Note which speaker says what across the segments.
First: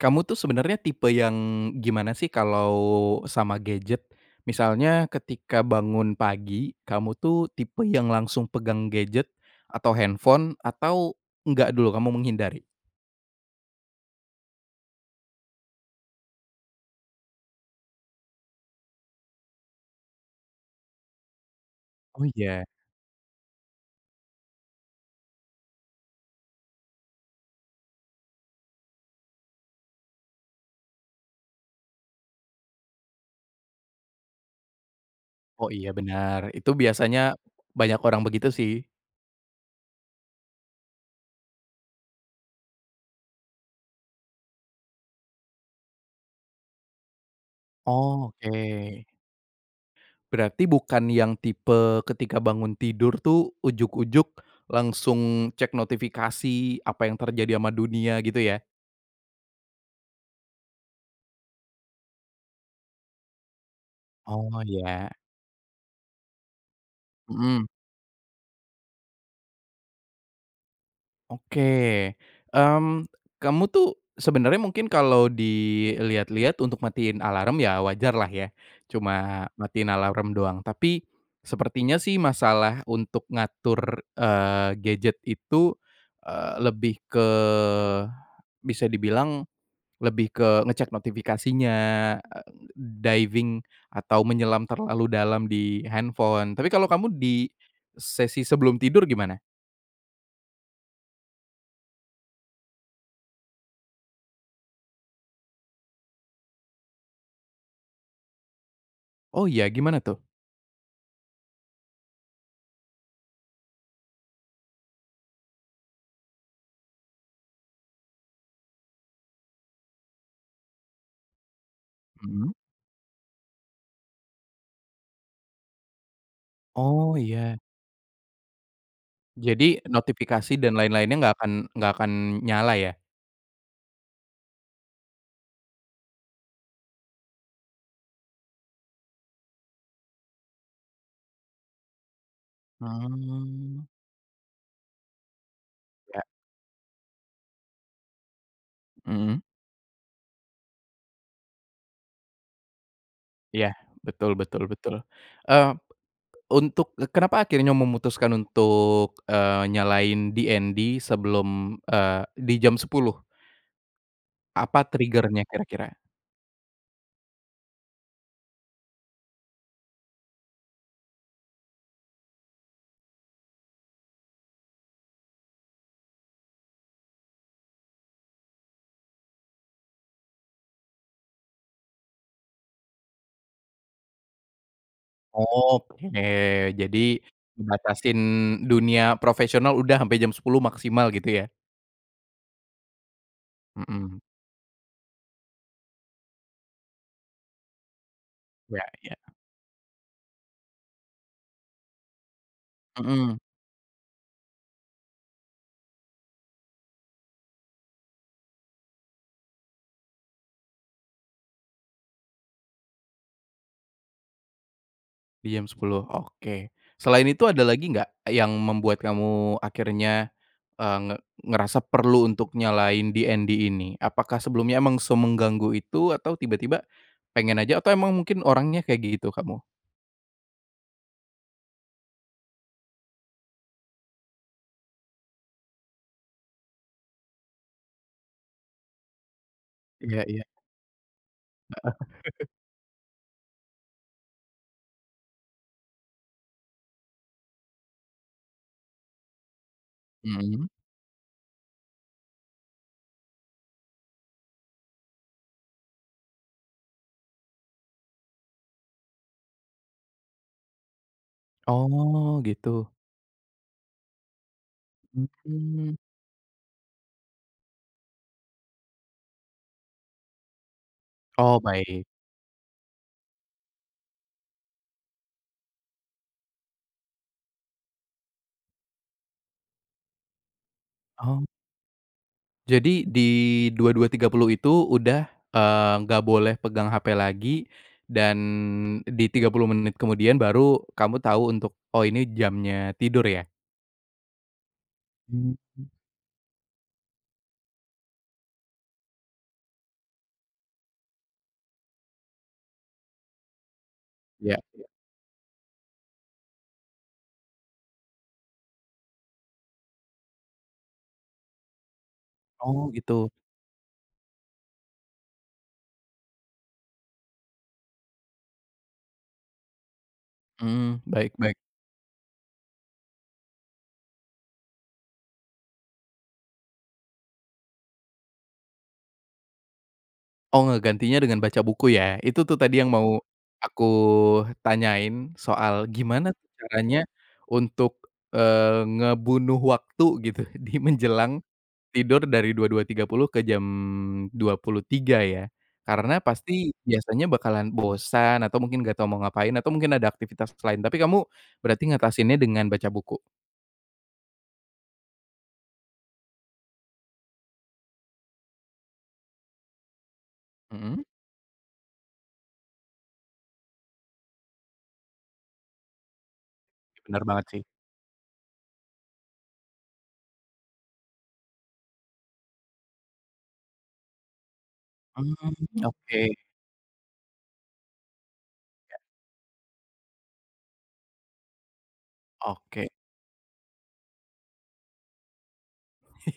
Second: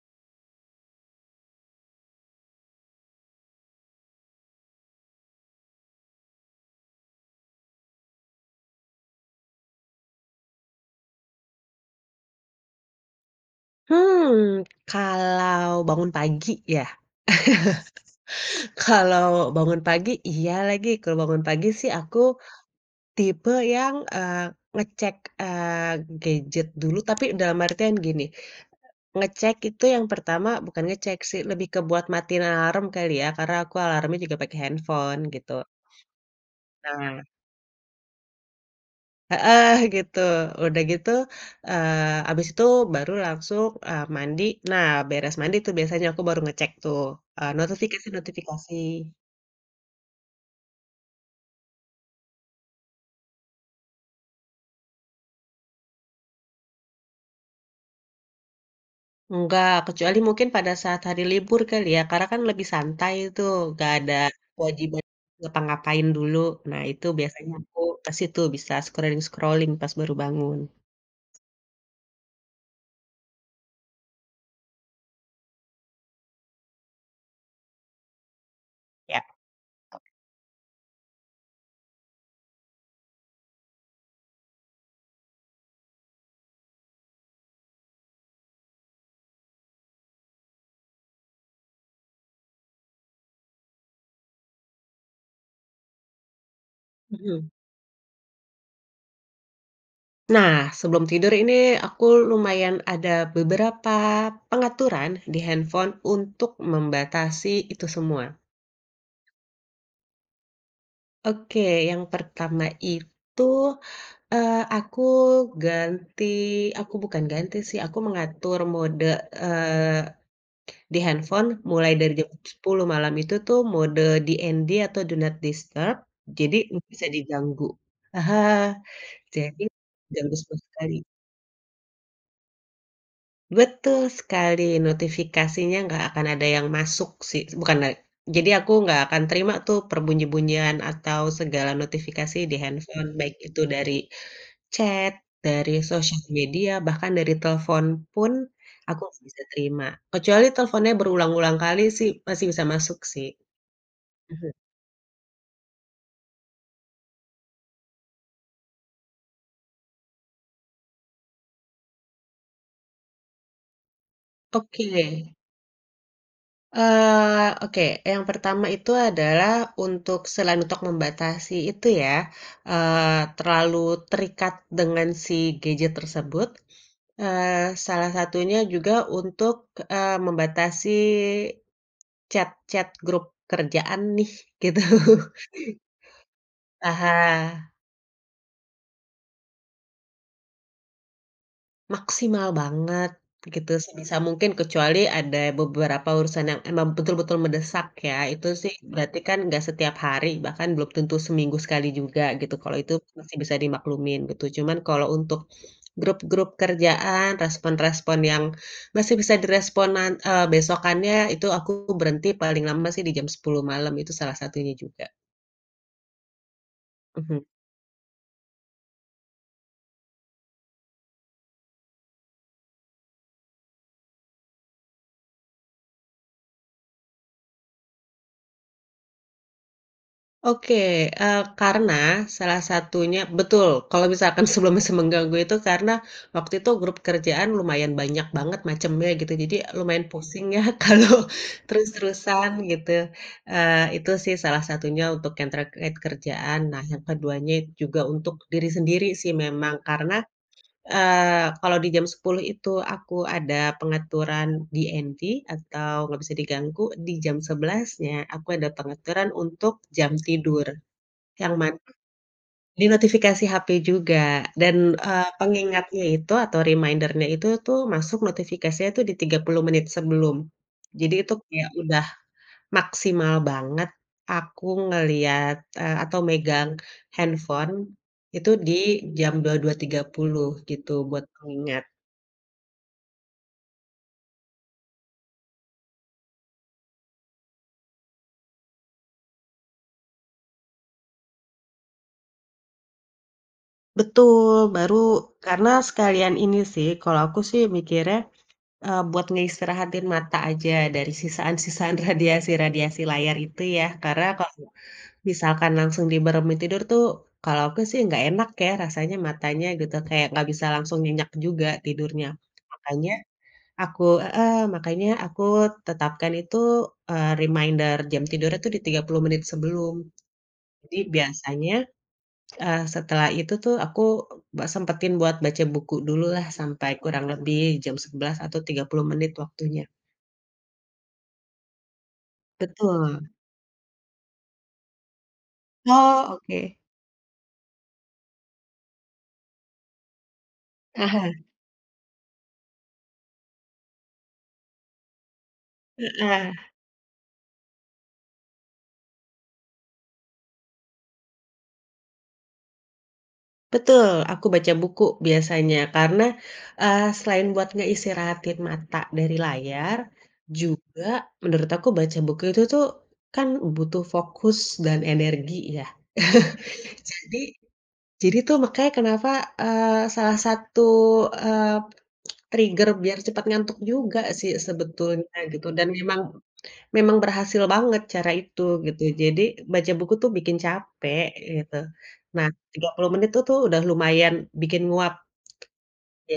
Speaker 1: Kamu tuh sebenarnya tipe yang, gimana sih kalau sama gadget? Misalnya ketika bangun pagi, kamu tuh tipe yang langsung pegang gadget atau handphone atau enggak dulu kamu menghindari?
Speaker 2: Hmm, kalau bangun pagi ya? Kalau bangun pagi, iya lagi. Kalau bangun pagi sih aku,
Speaker 1: Oh, iya.
Speaker 2: tipe yang, eee, ngecek, eee, gadget dulu, tapi dalam artian gini, ngecek itu yang pertama bukan ngecek sih lebih ke buat matiin alarm kali ya karena aku alarmnya juga pakai handphone, gitu.
Speaker 1: Oh, iya, bener. Itu biasanya
Speaker 2: Nah
Speaker 1: banyak orang begitu sih.
Speaker 2: Heeh, gitu. Udah gitu, eee, abis itu baru langsung, eee, mandi. Nah, beres mandi tuh biasanya aku baru ngecek tuh, eee,
Speaker 1: Oh,
Speaker 2: notifikasi-notifikasi.
Speaker 1: oke. Berarti bukan yang tipe ketika bangun tidur tuh ujug-ujug langsung cek notifikasi? Apa yang terjadi ama dunia, gitu ya?
Speaker 2: Enggak, kecuali mungkin pada saat hari libur kali ya, karena kan lebih santai tuh, gak ada
Speaker 1: Oh,
Speaker 2: kewajiban
Speaker 1: iya.
Speaker 2: ngapa-ngapain dulu. Nah itu biasanya
Speaker 1: Mhm.
Speaker 2: aku ke situ, bisa scrolling-scrolling pas baru bangun.
Speaker 1: Oke, mmm, kamu tuh sebenarnya mungkin kalau dilihat-lihat untuk matiin alarm ya wajarlah ya,
Speaker 2: Iya.
Speaker 1: cuma matiin alarm doang. Tapi, sepertinya sih masalah untuk ngatur, eee, gadget itu, eee, lebih ke bisa dibilang lebih ke ngecek notifikasinya, a diving atau menyelam terlalu dalam di handphone, tapi kalau kamu di
Speaker 2: Mhm.
Speaker 1: sesi sebelum tidur, gimana?
Speaker 2: Nah, sebelum tidur ini aku lumayan ada beberapa pengaturan di handphone untuk membatasi itu semua.
Speaker 1: Oh, iya, gimana tuh?
Speaker 2: Oke, yang pertama itu, eee, aku ganti aku bukan ganti sih, aku mengatur mode, eee, di handphone mulai dari jam
Speaker 1: Mmm.
Speaker 2: 10 malam itu tuh mode DND atau do not disturb jadi gak bisa
Speaker 1: Oh, iya.
Speaker 2: diganggu. Aha, jadi
Speaker 1: Jadi,
Speaker 2: ganggu
Speaker 1: notifikasi dan
Speaker 2: sekali-sekali.
Speaker 1: lain-lainnya nggak akan nggak akan nyala ya?
Speaker 2: Betul sekali. Notifikasinya nggak akan ada yang masuk sih, bukan la jadi aku nggak akan terima tuh perbunyi-bunyian atau segala notifikasi di handphone, baik itu
Speaker 1: Hmm.
Speaker 2: dari chat, dari
Speaker 1: Iya.
Speaker 2: sosial media, bahkan dari telfon pun aku gak bisa
Speaker 1: Mmm.
Speaker 2: terima, kecuali telfonnya berulang-ulang kali sih, masih bisa masuk sih.
Speaker 1: Iya, betul
Speaker 2: Mhm.
Speaker 1: betul betul. Eee, untuk, kenapa akhirnya memutuskan untuk, eee, nyalain DND sebelum, eee, di jam 10? Apa
Speaker 2: Oke.
Speaker 1: trigger-nya kira-kira?
Speaker 2: Eee, oke, yang pertama itu adalah untuk selain untuk membatasi itu ya, eee, terlalu terikat dengan si gadget tersebut, eee, salah satunya juga untuk, eee, membatasi chat-chat grup kerjaan nih, gitu.
Speaker 1: Oke, jadi
Speaker 2: Aha.
Speaker 1: membatasin dunia profesional udah ampe jam 10 maksimal gitu ya?
Speaker 2: Maksimal banget gitu.
Speaker 1: Mhm.
Speaker 2: Sebisa mungkin kecuali ada beberapa urusan yang emang betul-betul mendesak ya. Itu sih
Speaker 1: Iya, iya.
Speaker 2: berarti kan enggak setiap hari, bahkan belum tentu seminggu sekali juga, gitu. Kalo itu aku masih
Speaker 1: Mhm.
Speaker 2: bisa dimaklumin gitu. Cuman kalo untuk grup-grup kerjaan, respon-respon yang masih bisa direspon nan eee, besokannya, itu aku berhenti paling lama sih di jam 10 malam. Itu salah satunya juga.
Speaker 1: Di jam 10, oke. Selain itu
Speaker 2: Mhm.
Speaker 1: ada lagi nggak? Yang membuat kamu akhirnya, eee, nge ngerasa perlu untuk nyalain DND ini? Apakah sebelumnya emang semengganggu itu? Atau tiba-tiba pengen aja? Atau emang mungkin orangnya kayak gitu kamu?
Speaker 2: Oke, eee, karena salah satunya betul, kalo misalkan sebelum se mengganggu itu karena waktu itu grup kerjaan lumayan banyak banget macemnya gitu, jadi lumayan
Speaker 1: Iya, iya.
Speaker 2: pusing ya kalau
Speaker 1: Heeh.
Speaker 2: terus-terusan gitu. Eee, itu sih salah satunya untuk yang terkait kerjaan, nah yang keduanya juga untuk diri sendiri sih memang, karena,
Speaker 1: Mhm.
Speaker 2: eee, kalau di jam 10 itu aku ada pengaturan DND atau gak bisa diganggu, di jam 11-nya aku ada pengaturan untuk jam tidur. Yang mana
Speaker 1: Oh,
Speaker 2: di
Speaker 1: gitu.
Speaker 2: notifikasi HP juga dan, eee,
Speaker 1: Mmm.
Speaker 2: pengingatnya itu atau reminder-nya itu tuh, masuk notifikasinya tuh di 30 menit sebelum. Jadi itu
Speaker 1: Oh,
Speaker 2: kayak
Speaker 1: baik.
Speaker 2: udah maksimal banget, aku ngelihat, eee, atau megang handphone itu di jam 22.30 gitu buat
Speaker 1: Oh.
Speaker 2: pengingat.
Speaker 1: Jadi di 22.30 itu udah, eee, nggak boleh pegang HP lagi, dan di 30 menit kemudian baru kamu tau untuk, oh, ini jamnya tidur ya?
Speaker 2: Betul, baru, karena
Speaker 1: Hmm.
Speaker 2: sekalian ini sih, kalo aku sih mikirnya, eee, buat ngeistirahatin mata aja dari sisaan-sisaan radiasi-radiasi layar itu ya, karena
Speaker 1: Iya
Speaker 2: kalo
Speaker 1: iya.
Speaker 2: misalkan langsung dimeremin tidur tuh, kalau aku sih nggak enak ya rasanya matanya gitu, kayak nggak bisa langsung nyenyak juga tidurnya.
Speaker 1: Oh,
Speaker 2: Makanya
Speaker 1: gitu.
Speaker 2: aku heeh, makanya aku tetapkan itu, eee, reminder jam tidurnya tuh di 30 menit sebelum. Jadi
Speaker 1: Mhm, baik baik.
Speaker 2: biasanya, eee, setelah itu tuh aku buat sempetin buat baca buku dululah, sampai kurang lebih jam 11 atau 30 menit waktunya.
Speaker 1: Oh, ngegantinya dengan baca buku ya? Itu tuh tadi yang mau
Speaker 2: Betul.
Speaker 1: aku tanyain, soal gimana
Speaker 2: Oh,
Speaker 1: tuh
Speaker 2: oke.
Speaker 1: caranya untuk, eee, ngebunuh waktu gitu di
Speaker 2: Aha.
Speaker 1: menjelang tidur dari 22.30 ke jam 23.00 ya. Karena
Speaker 2: Heeh.
Speaker 1: pasti biasanya bakalan bosan, atau mungkin nggak tahu mau ngapain, atau mungkin ada aktivitas lain, tapi kamu berarti ngatasinnya dengan baca buku?
Speaker 2: Betul, aku baca buku biasanya karena, eee, selain buat ngeistirahatin mata dari layar, juga
Speaker 1: Mhm.
Speaker 2: menurut aku baca buku itu tuh kan butuh fokus dan energi ya?
Speaker 1: Bener
Speaker 2: Jadi
Speaker 1: banget sih.
Speaker 2: jadi tuh makanya kenapa, eee, salah satu, eee, trigger biar cepet ngantuk juga sih sebetulnya gitu
Speaker 1: Mmm,
Speaker 2: dan memang
Speaker 1: oke.
Speaker 2: memang berhasil banget cara itu,
Speaker 1: Ya.
Speaker 2: gitu. Jadi baca buku tuh bikin capek gitu. Nah, tiga
Speaker 1: Oke.
Speaker 2: puluh menit tuh tuh udah lumayan bikin nguap.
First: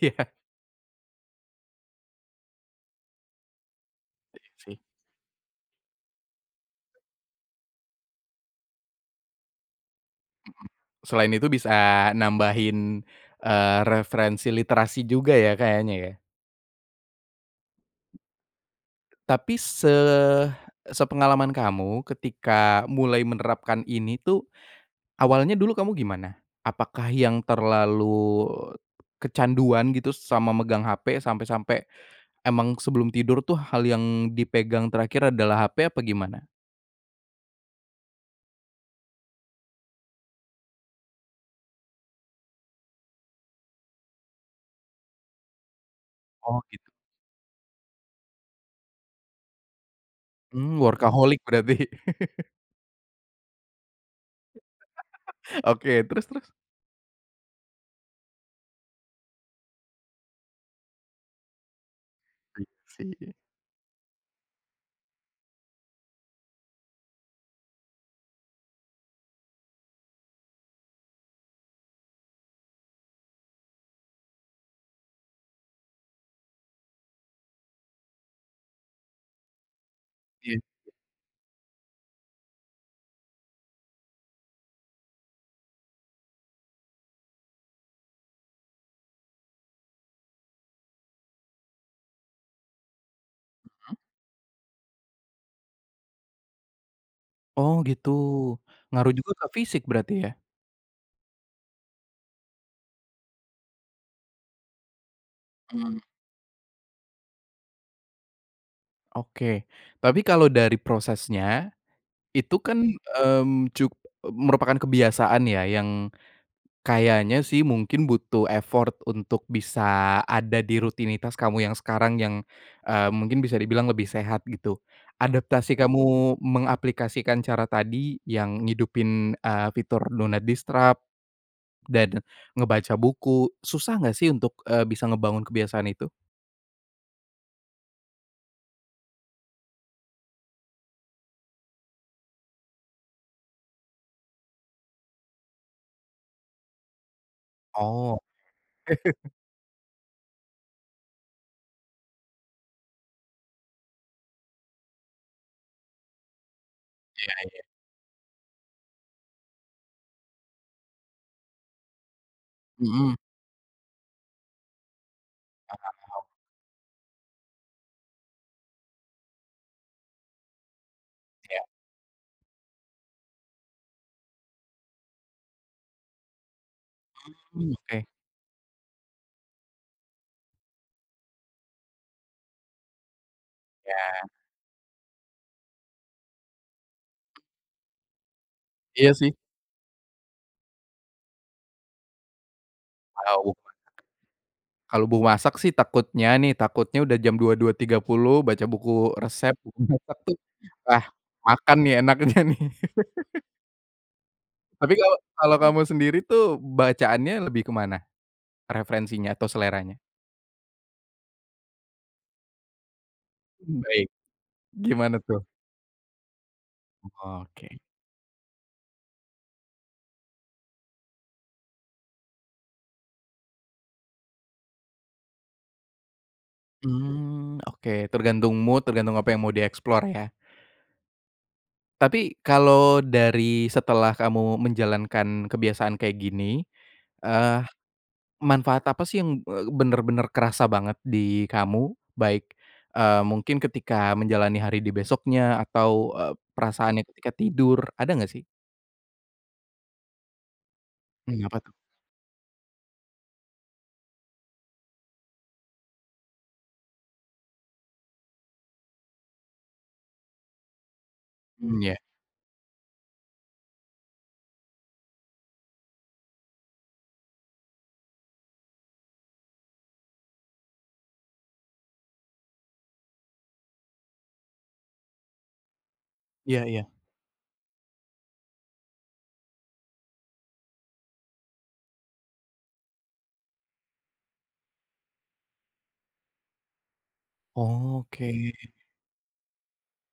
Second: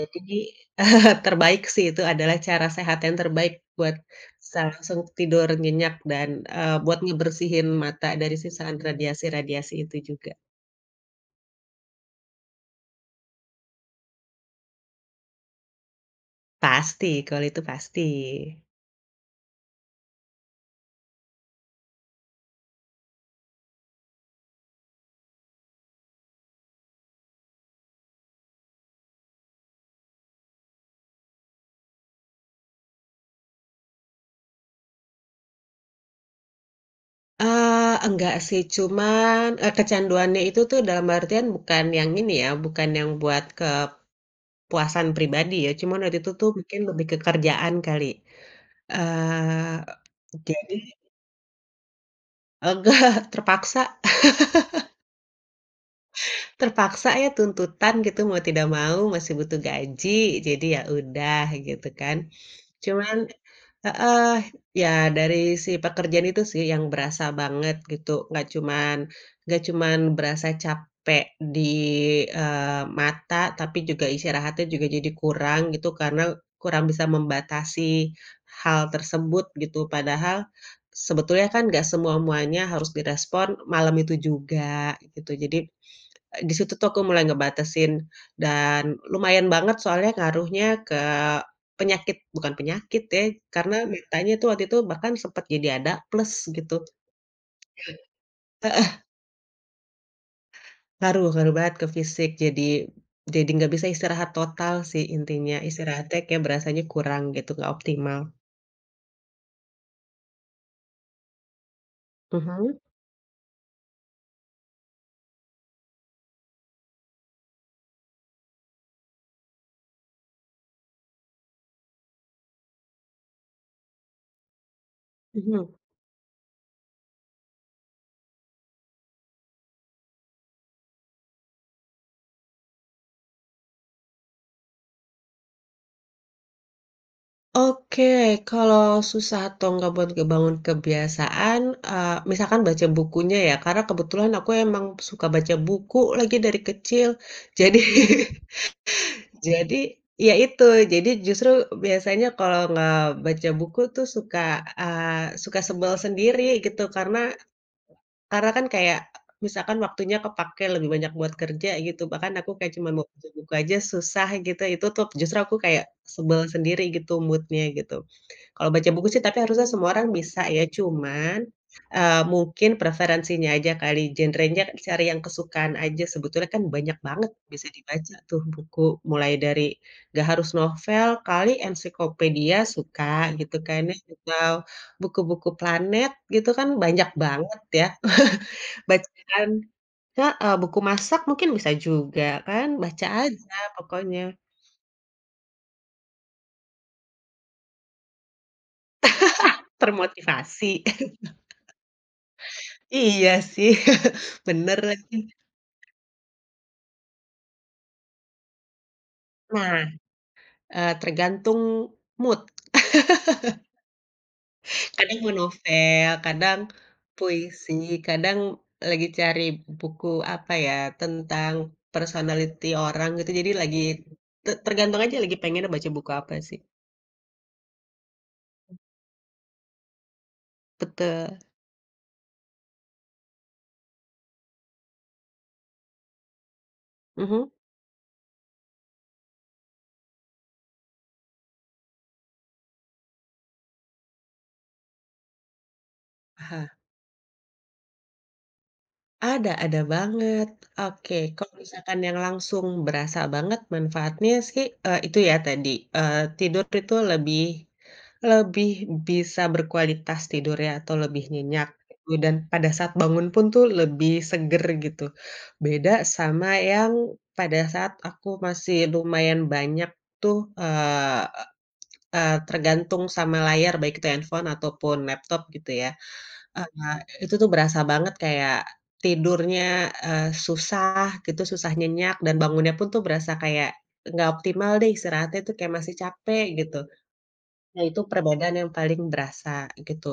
Speaker 1: Iya.
Speaker 2: terbaik sih itu adalah cara sehat yang terbaik buat
Speaker 1: Iya
Speaker 2: secara
Speaker 1: sih.
Speaker 2: langsung tidur nyenyak dan, eee, buat ngebersihin mata dari sisaan radiasi-radiasi itu juga.
Speaker 1: Mhm. Selain itu bisa nambahin, eee, referensi literasi juga ya kayaknya ya?
Speaker 2: Pasti, kalau itu pasti.
Speaker 1: Tapi se sepengalaman kamu ketika mulai menerapkan ini tuh, awalnya dulu kamu gimana? Apakah yang terlalu kecanduan gitu s sama megang HP sampe-sampe emang sebelum tidur tuh hal yang dipegang terakhir adalah HP? Apa gimana?
Speaker 2: Eee, enggak sih cuman e kecanduannya itu tuh dalam artian bukan yang ini ya bukan yang buat kepuasan pribadi ya. Cuman waktu itu tuh
Speaker 1: Oh,
Speaker 2: mungkin
Speaker 1: gitu.
Speaker 2: lebih ke kerjaan kali, eee, a jadi
Speaker 1: Mmm, workaholic berarti.
Speaker 2: Enggak, terpaksa.
Speaker 1: Oke, terus terus?
Speaker 2: Terpaksa ya tuntutan gitu, mau tidak mau masih butuh gaji jadi ya udah, gitu kan.
Speaker 1: Iya
Speaker 2: Cuman
Speaker 1: sih.
Speaker 2: heeh, ya dari si pekerjaan itu sih yang berasa banget gitu. Enggak cuman enggak cuman berasa capek di, eee, mata, tapi juga istirahatnya juga jadi kurang gitu, karena kurang bisa membatasi hal tersebut gitu. Padahal
Speaker 1: Iya.
Speaker 2: sebetulnya kan gak semua-muanya harus direspon malam itu juga, gitu. Jadi, di situ tuh aku mulai ngebatasin dan lumayan banget soalnya ngaruhnya ke penyakit bukan penyakit ya, karena
Speaker 1: Mhm.
Speaker 2: matanya itu waktu itu bahkan sempet jadi ada plus, gitu.
Speaker 1: Oh, gitu.
Speaker 2: heeh.
Speaker 1: Ngaruh juga ke fisik berarti ya?
Speaker 2: Ngaruh ngaruh banget ke fisik, jadi jadi nggak bisa istirahat total sih intinya.
Speaker 1: Hmm.
Speaker 2: Istirahatnya kek berasanya kurang gitu, gak optimal.
Speaker 1: Oke. Tapi kalau dari prosesnya, itu kan,
Speaker 2: Mhm.
Speaker 1: mmm, cu e merupakan kebiasaan ya, yang kayaknya sih mungkin butuh effort untuk bisa ada di rutinitas kamu yang sekarang yang, eee, mungkin bisa dibilang lebih sehat gitu. Adaptasi
Speaker 2: Mhm.
Speaker 1: kamu mengaplikasikan cara tadi yang ngidupin, eee, fitur do not disturb dan ngebaca buku, susah enggak sih untuk, eee, bisa ngebangun kebiasaan itu?
Speaker 2: Oke, kalau susah atau nggak buat ngebangun kebiasaan, eee, misalkan baca bukunya ya, karena kebetulan aku emang suka baca buku lagi dari kecil. Jadi,
Speaker 1: Oh.
Speaker 2: jadi ya itu, jadi justru biasanya kalau nggak baca buku tuh suka, eee, suka sebel sendiri gitu. Karena
Speaker 1: Iya iya.
Speaker 2: karena kan kayak misalkan waktunya kepake lebih banyak buat kerja gitu, bahkan aku kayak cuman mau
Speaker 1: Mhm.
Speaker 2: baca buku aja susah gitu, itu tuh justru aku kayak
Speaker 1: Mana mau.
Speaker 2: sebel sendiri gitu mood-nya gitu. Kalau baca buku sih tapi harusnya semua orang bisa ya, cuman,
Speaker 1: Siap.
Speaker 2: eee, mungkin preferensinya aja kali, genrenya cari yang kesukaan aja, sebetulnya kan banyak banget bisa
Speaker 1: Hmm, oke.
Speaker 2: dibaca tuh buku mulai dari, nggak harus novel, kali ensiklopedia suka gitu, kayaknya
Speaker 1: Ya.
Speaker 2: atau buku-buku planet gitu kan banyak banget ya.
Speaker 1: Iya sih.
Speaker 2: Bacaan heeh, buku masak mungkin bisa juga kan. Baca aja
Speaker 1: [unintelligible]
Speaker 2: pokoknya.
Speaker 1: Kalau mau masak sih takutnya nih, takutnya udah jam 22.30 baca buku resep, [unintelligible]
Speaker 2: Termotivasi.
Speaker 1: ah, makan nih, enaknya nih.
Speaker 2: Iya sih, bener
Speaker 1: Tapi
Speaker 2: lagi.
Speaker 1: kalau kalau kamu sendiri tuh bacaannya lebih ke mana? Referensinya atau
Speaker 2: Nah,
Speaker 1: seleranya?
Speaker 2: eee, tergantung mood.
Speaker 1: Hmm, baik. Gimana
Speaker 2: Kadang mau
Speaker 1: tuh?
Speaker 2: novel, kadang puisi,
Speaker 1: Oke.
Speaker 2: kadang lagi cari buku apa ya? Tentang personality orang, gitu. Jadi lagi, te tergantung aja lagi pengennya baca buku apa sih.
Speaker 1: Mmm, oke. Tergantung mood, tergantung apa yang mau dieksplor ya?
Speaker 2: Betul.
Speaker 1: Tapi kalau dari setelah kamu menjalankan kebiasaan kayak gini,
Speaker 2: Mhm.
Speaker 1: eee, manfaat apa sih yang e bener-bener kerasa banget di kamu? Baik, eee, mungkin ketika menjalani hari di besoknya? Atau e
Speaker 2: Aha.
Speaker 1: perasaannya ketika tidur? Ada nggak sih?
Speaker 2: Ada ada banget. Oke,
Speaker 1: Mmm,
Speaker 2: kalau
Speaker 1: apa tuh?
Speaker 2: misalkan yang langsung berasa banget manfaatnya sih, eee, itu ya tadi, eee, tidur itu lebih lebih bisa berkualitas tidur ya atau lebih nyenyak
Speaker 1: Mmm, ya.
Speaker 2: gitu. Dan pada saat bangun pun tuh lebih seger gitu. Beda sama yang pada saat aku masih lumayan banyak tuh, eee eee, tergantung sama layar baik itu handphone ataupun laptop gitu ya.
Speaker 1: Iya iya.
Speaker 2: Eee, itu tuh berasa banget kayak tidurnya, eee, susah gitu, susah nyenyak dan bangunnya pun tuh berasa kayak enggak optimal deh istirahatnya tuh kayak masih capek gitu. Nah, itu
Speaker 1: Oke.
Speaker 2: perbedaan yang paling berasa gitu.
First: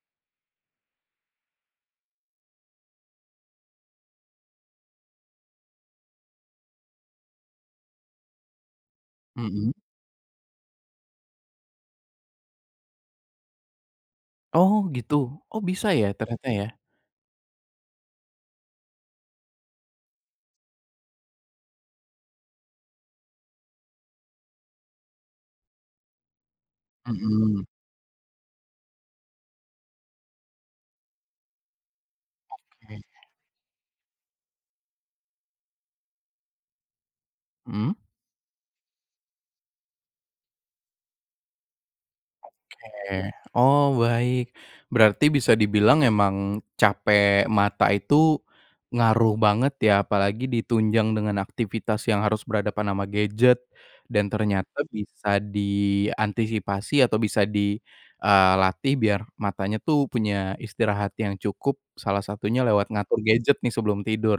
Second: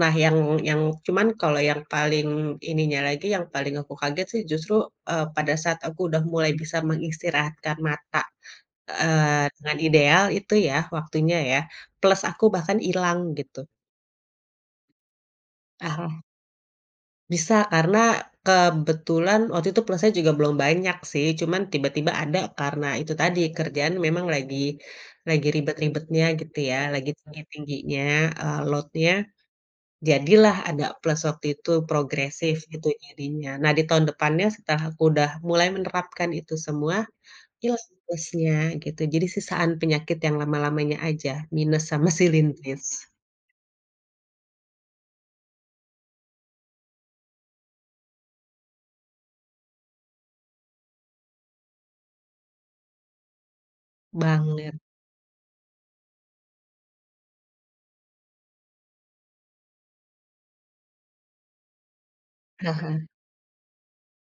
Speaker 2: Nah, yang yang cuman kalau yang paling ininya lagi, yang paling aku kaget sih justru, eee, pada saat aku udah mulai bisa mengistirahat kan mata, eee,
Speaker 1: Mhm.
Speaker 2: dengan ideal itu ya waktunya ya, plus aku bahkan hilang gitu.
Speaker 1: Oh, gitu? Oh,
Speaker 2: Ah
Speaker 1: bisa ya,
Speaker 2: hah.
Speaker 1: ternyata ya?
Speaker 2: Bisa karena kebetulan waktu itu plusnya juga belum banyak sih, cuman tiba-tiba ada karena itu tadi kerjaan memang lagi lagi ribet-ribetnya gitu ya, lagi
Speaker 1: Mhm.
Speaker 2: tinggi-tingginya, eee, load-nya, jadilah ada plus waktu itu progresif itu
Speaker 1: Oke.
Speaker 2: jadinya. Nah, di tahun depannya setelah aku udah mulai menerapkan itu semua, ilang sih
Speaker 1: Mmm?
Speaker 2: plusnya gitu, jadi sisaan penyakit yang lama-lamanya aja, minus sama silindris.
Speaker 1: Oke. Oh, baik. Berarti bisa dibilang emang capek mata itu ngaruh banget ya? Apalagi di tunjang dengan aktivitas yang harus berhadapan ama gadget dan
Speaker 2: Banget.
Speaker 1: ternyata bisa diantisipasi atau bisa di, eee, latih biar matanya tuh punya istirahat yang cukup, salah satunya lewat
Speaker 2: Heeh.
Speaker 1: ngatur gadget nih sebelum tidur.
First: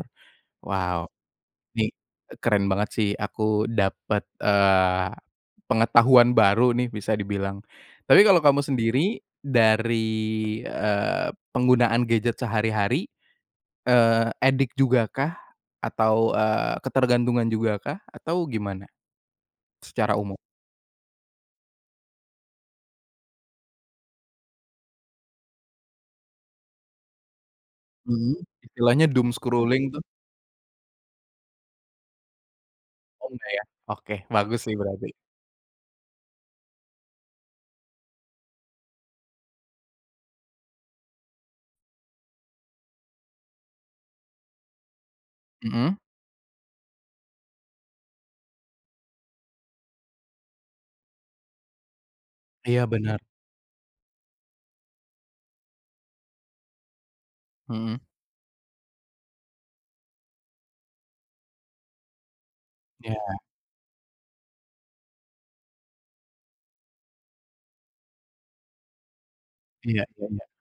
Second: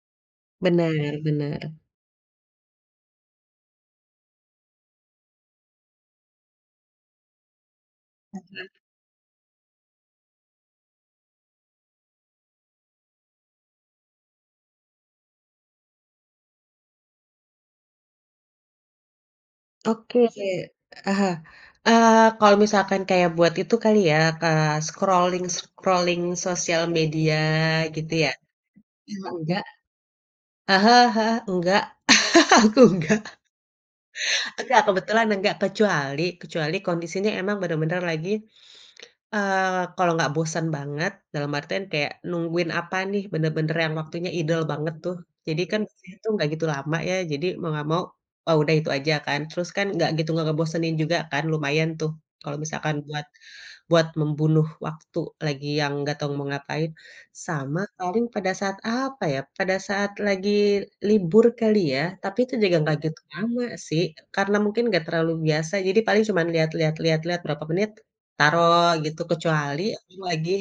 Speaker 1: Wow,
Speaker 2: Bener bener.
Speaker 1: nih, eee, keren banget sih aku dapat, eee, pengetahuan baru nih bisa dibilang. Tapi kalau kamu
Speaker 2: Oke.
Speaker 1: sendiri dari, eee, penggunaan gadget sehari-hari, eee addict juga kah? Atau, eee, ketergantungan juga kah? Atau gimana secara
Speaker 2: Oke.
Speaker 1: umum?
Speaker 2: Ah hah, eee, kalau misalkan kayak buat itu kali ya, eee, scrolling-scrolling sosial media gitu ya?
Speaker 1: Mmm, istilahnya
Speaker 2: Eee,
Speaker 1: doom
Speaker 2: enggak
Speaker 1: scrolling tuh.
Speaker 2: ah hah ah hah, enggak. Aku enggak.
Speaker 1: Oh, enggak ya? Oke, bagus sih
Speaker 2: Enggak,
Speaker 1: berarti.
Speaker 2: kebetulan enggak kecuali kecuali kondisinya emang bener-bener lagi, eee, kalau nggak bosen banget dalam artian kayak nungguin apa nih, benar-benar yang waktunya idle banget tuh, jadi kan
Speaker 1: Mhm.
Speaker 2: itu enggak gitu lama ya, jadi mau enggak mau, oh, udah itu aja kan, terus kan enggak gitu enggak ngebosenin juga kan, lumayan tuh kalau
Speaker 1: Iya,
Speaker 2: misalkan buat
Speaker 1: bener.
Speaker 2: buat membunuh waktu lagi yang enggak tahu mau ngapain. Sama
Speaker 1: Mhm.
Speaker 2: paling pada saat apa ya? Pada saat lagi libur kali ya, tapi itu juga enggak gitu
Speaker 1: Iya.
Speaker 2: lama sih. Karena mungkin enggak terlalu biasa jadi paling cuman lihat lihat lihat lihat berapa menit taruh gitu, kecuali
Speaker 1: Iya
Speaker 2: aku
Speaker 1: iya iya.
Speaker 2: lagi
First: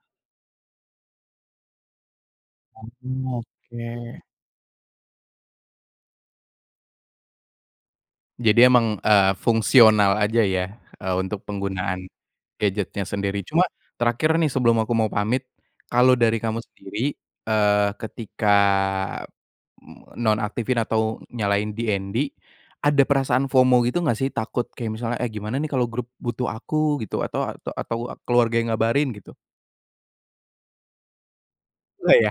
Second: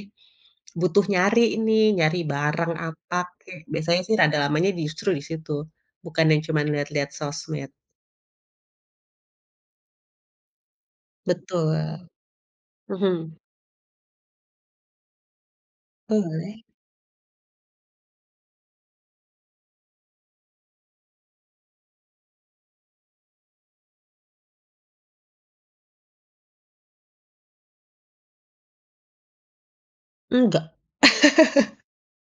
Speaker 2: butuh nyari ini, nyari barang apa
Speaker 1: Mmm,
Speaker 2: kek, biasanya sih
Speaker 1: oke.
Speaker 2: rada lamanya di justru di situ, bukan yang cuman lihat-lihat sosmed.
Speaker 1: Jadi emang, eee, fungsional aja ya, eee, untuk penggunaan
Speaker 2: Betul.
Speaker 1: gadget-nya
Speaker 2: Mhm.
Speaker 1: sendiri cuma terakhir nih sebelum aku mau pamit kalau dari kamu
Speaker 2: Boleh.
Speaker 1: sendiri eee, ketika m nonaktifin atau nyalain DND ada perasaan FOMO gitu enggak sih takut kayak misalnya, eh gimana nih kalau grup butuh aku gitu atau ata atau keluarga yang ngabarin gitu?
Speaker 2: Enggak.
Speaker 1: Nggak ya?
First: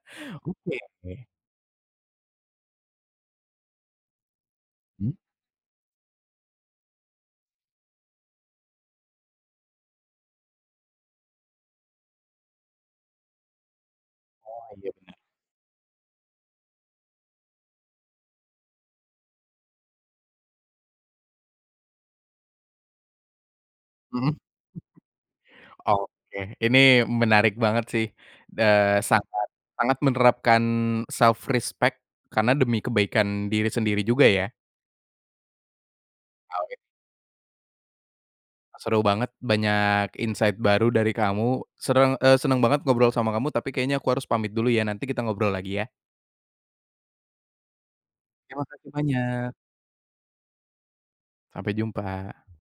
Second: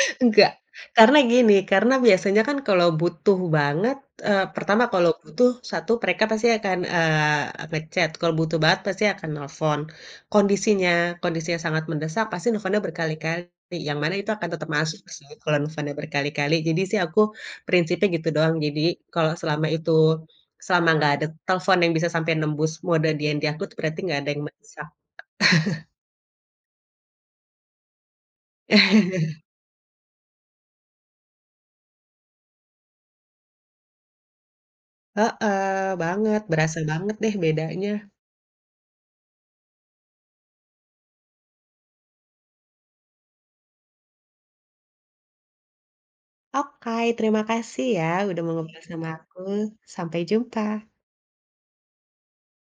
Speaker 2: Enggak.
Speaker 1: Oke
Speaker 2: Karena
Speaker 1: oke.
Speaker 2: gini, karena biasanya kan kalau butuh banget, eee, pertama kalau
Speaker 1: Hmm.
Speaker 2: butuh, 1 mereka pasti akan eee, nge-chat kalau butuh banget pasti akan nelfon, kondisinya kondisinya sangat mendesak pasti nelpon berkali-kali yang mana itu akan
Speaker 1: Oh
Speaker 2: tetap
Speaker 1: iya
Speaker 2: masuk
Speaker 1: bener.
Speaker 2: sih kalau misalnya berkali-kali, jadi sih aku prinsipnya gitu doang, jadi kalau selama itu selama gak ada telpon yang bisa sampai nembus mode DND aku tu berarti gak ada
Speaker 1: Heeh.
Speaker 2: yang mendesak.
Speaker 1: Oke, ini menarik banget sih, eee, sangat sangat menerapkan self-respect karena demi kebaikan diri sendiri juga ya.
Speaker 2: Heeh banget,
Speaker 1: [unintelligible]
Speaker 2: berasa banget deh bedanya.
Speaker 1: Seru banget, banyak insight baru dari kamu sereng eee, senang banget ngobrol sama kamu tapi kayaknya aku harus pamit dulu ya, nanti kita ngobrol lagi ya.
Speaker 2: Okay, terima kasih ya udah mau
Speaker 1: Terima
Speaker 2: ngobrol
Speaker 1: kasih
Speaker 2: sama aku,
Speaker 1: banyak.
Speaker 2: sampai jumpa.
Speaker 1: Sampai jumpa.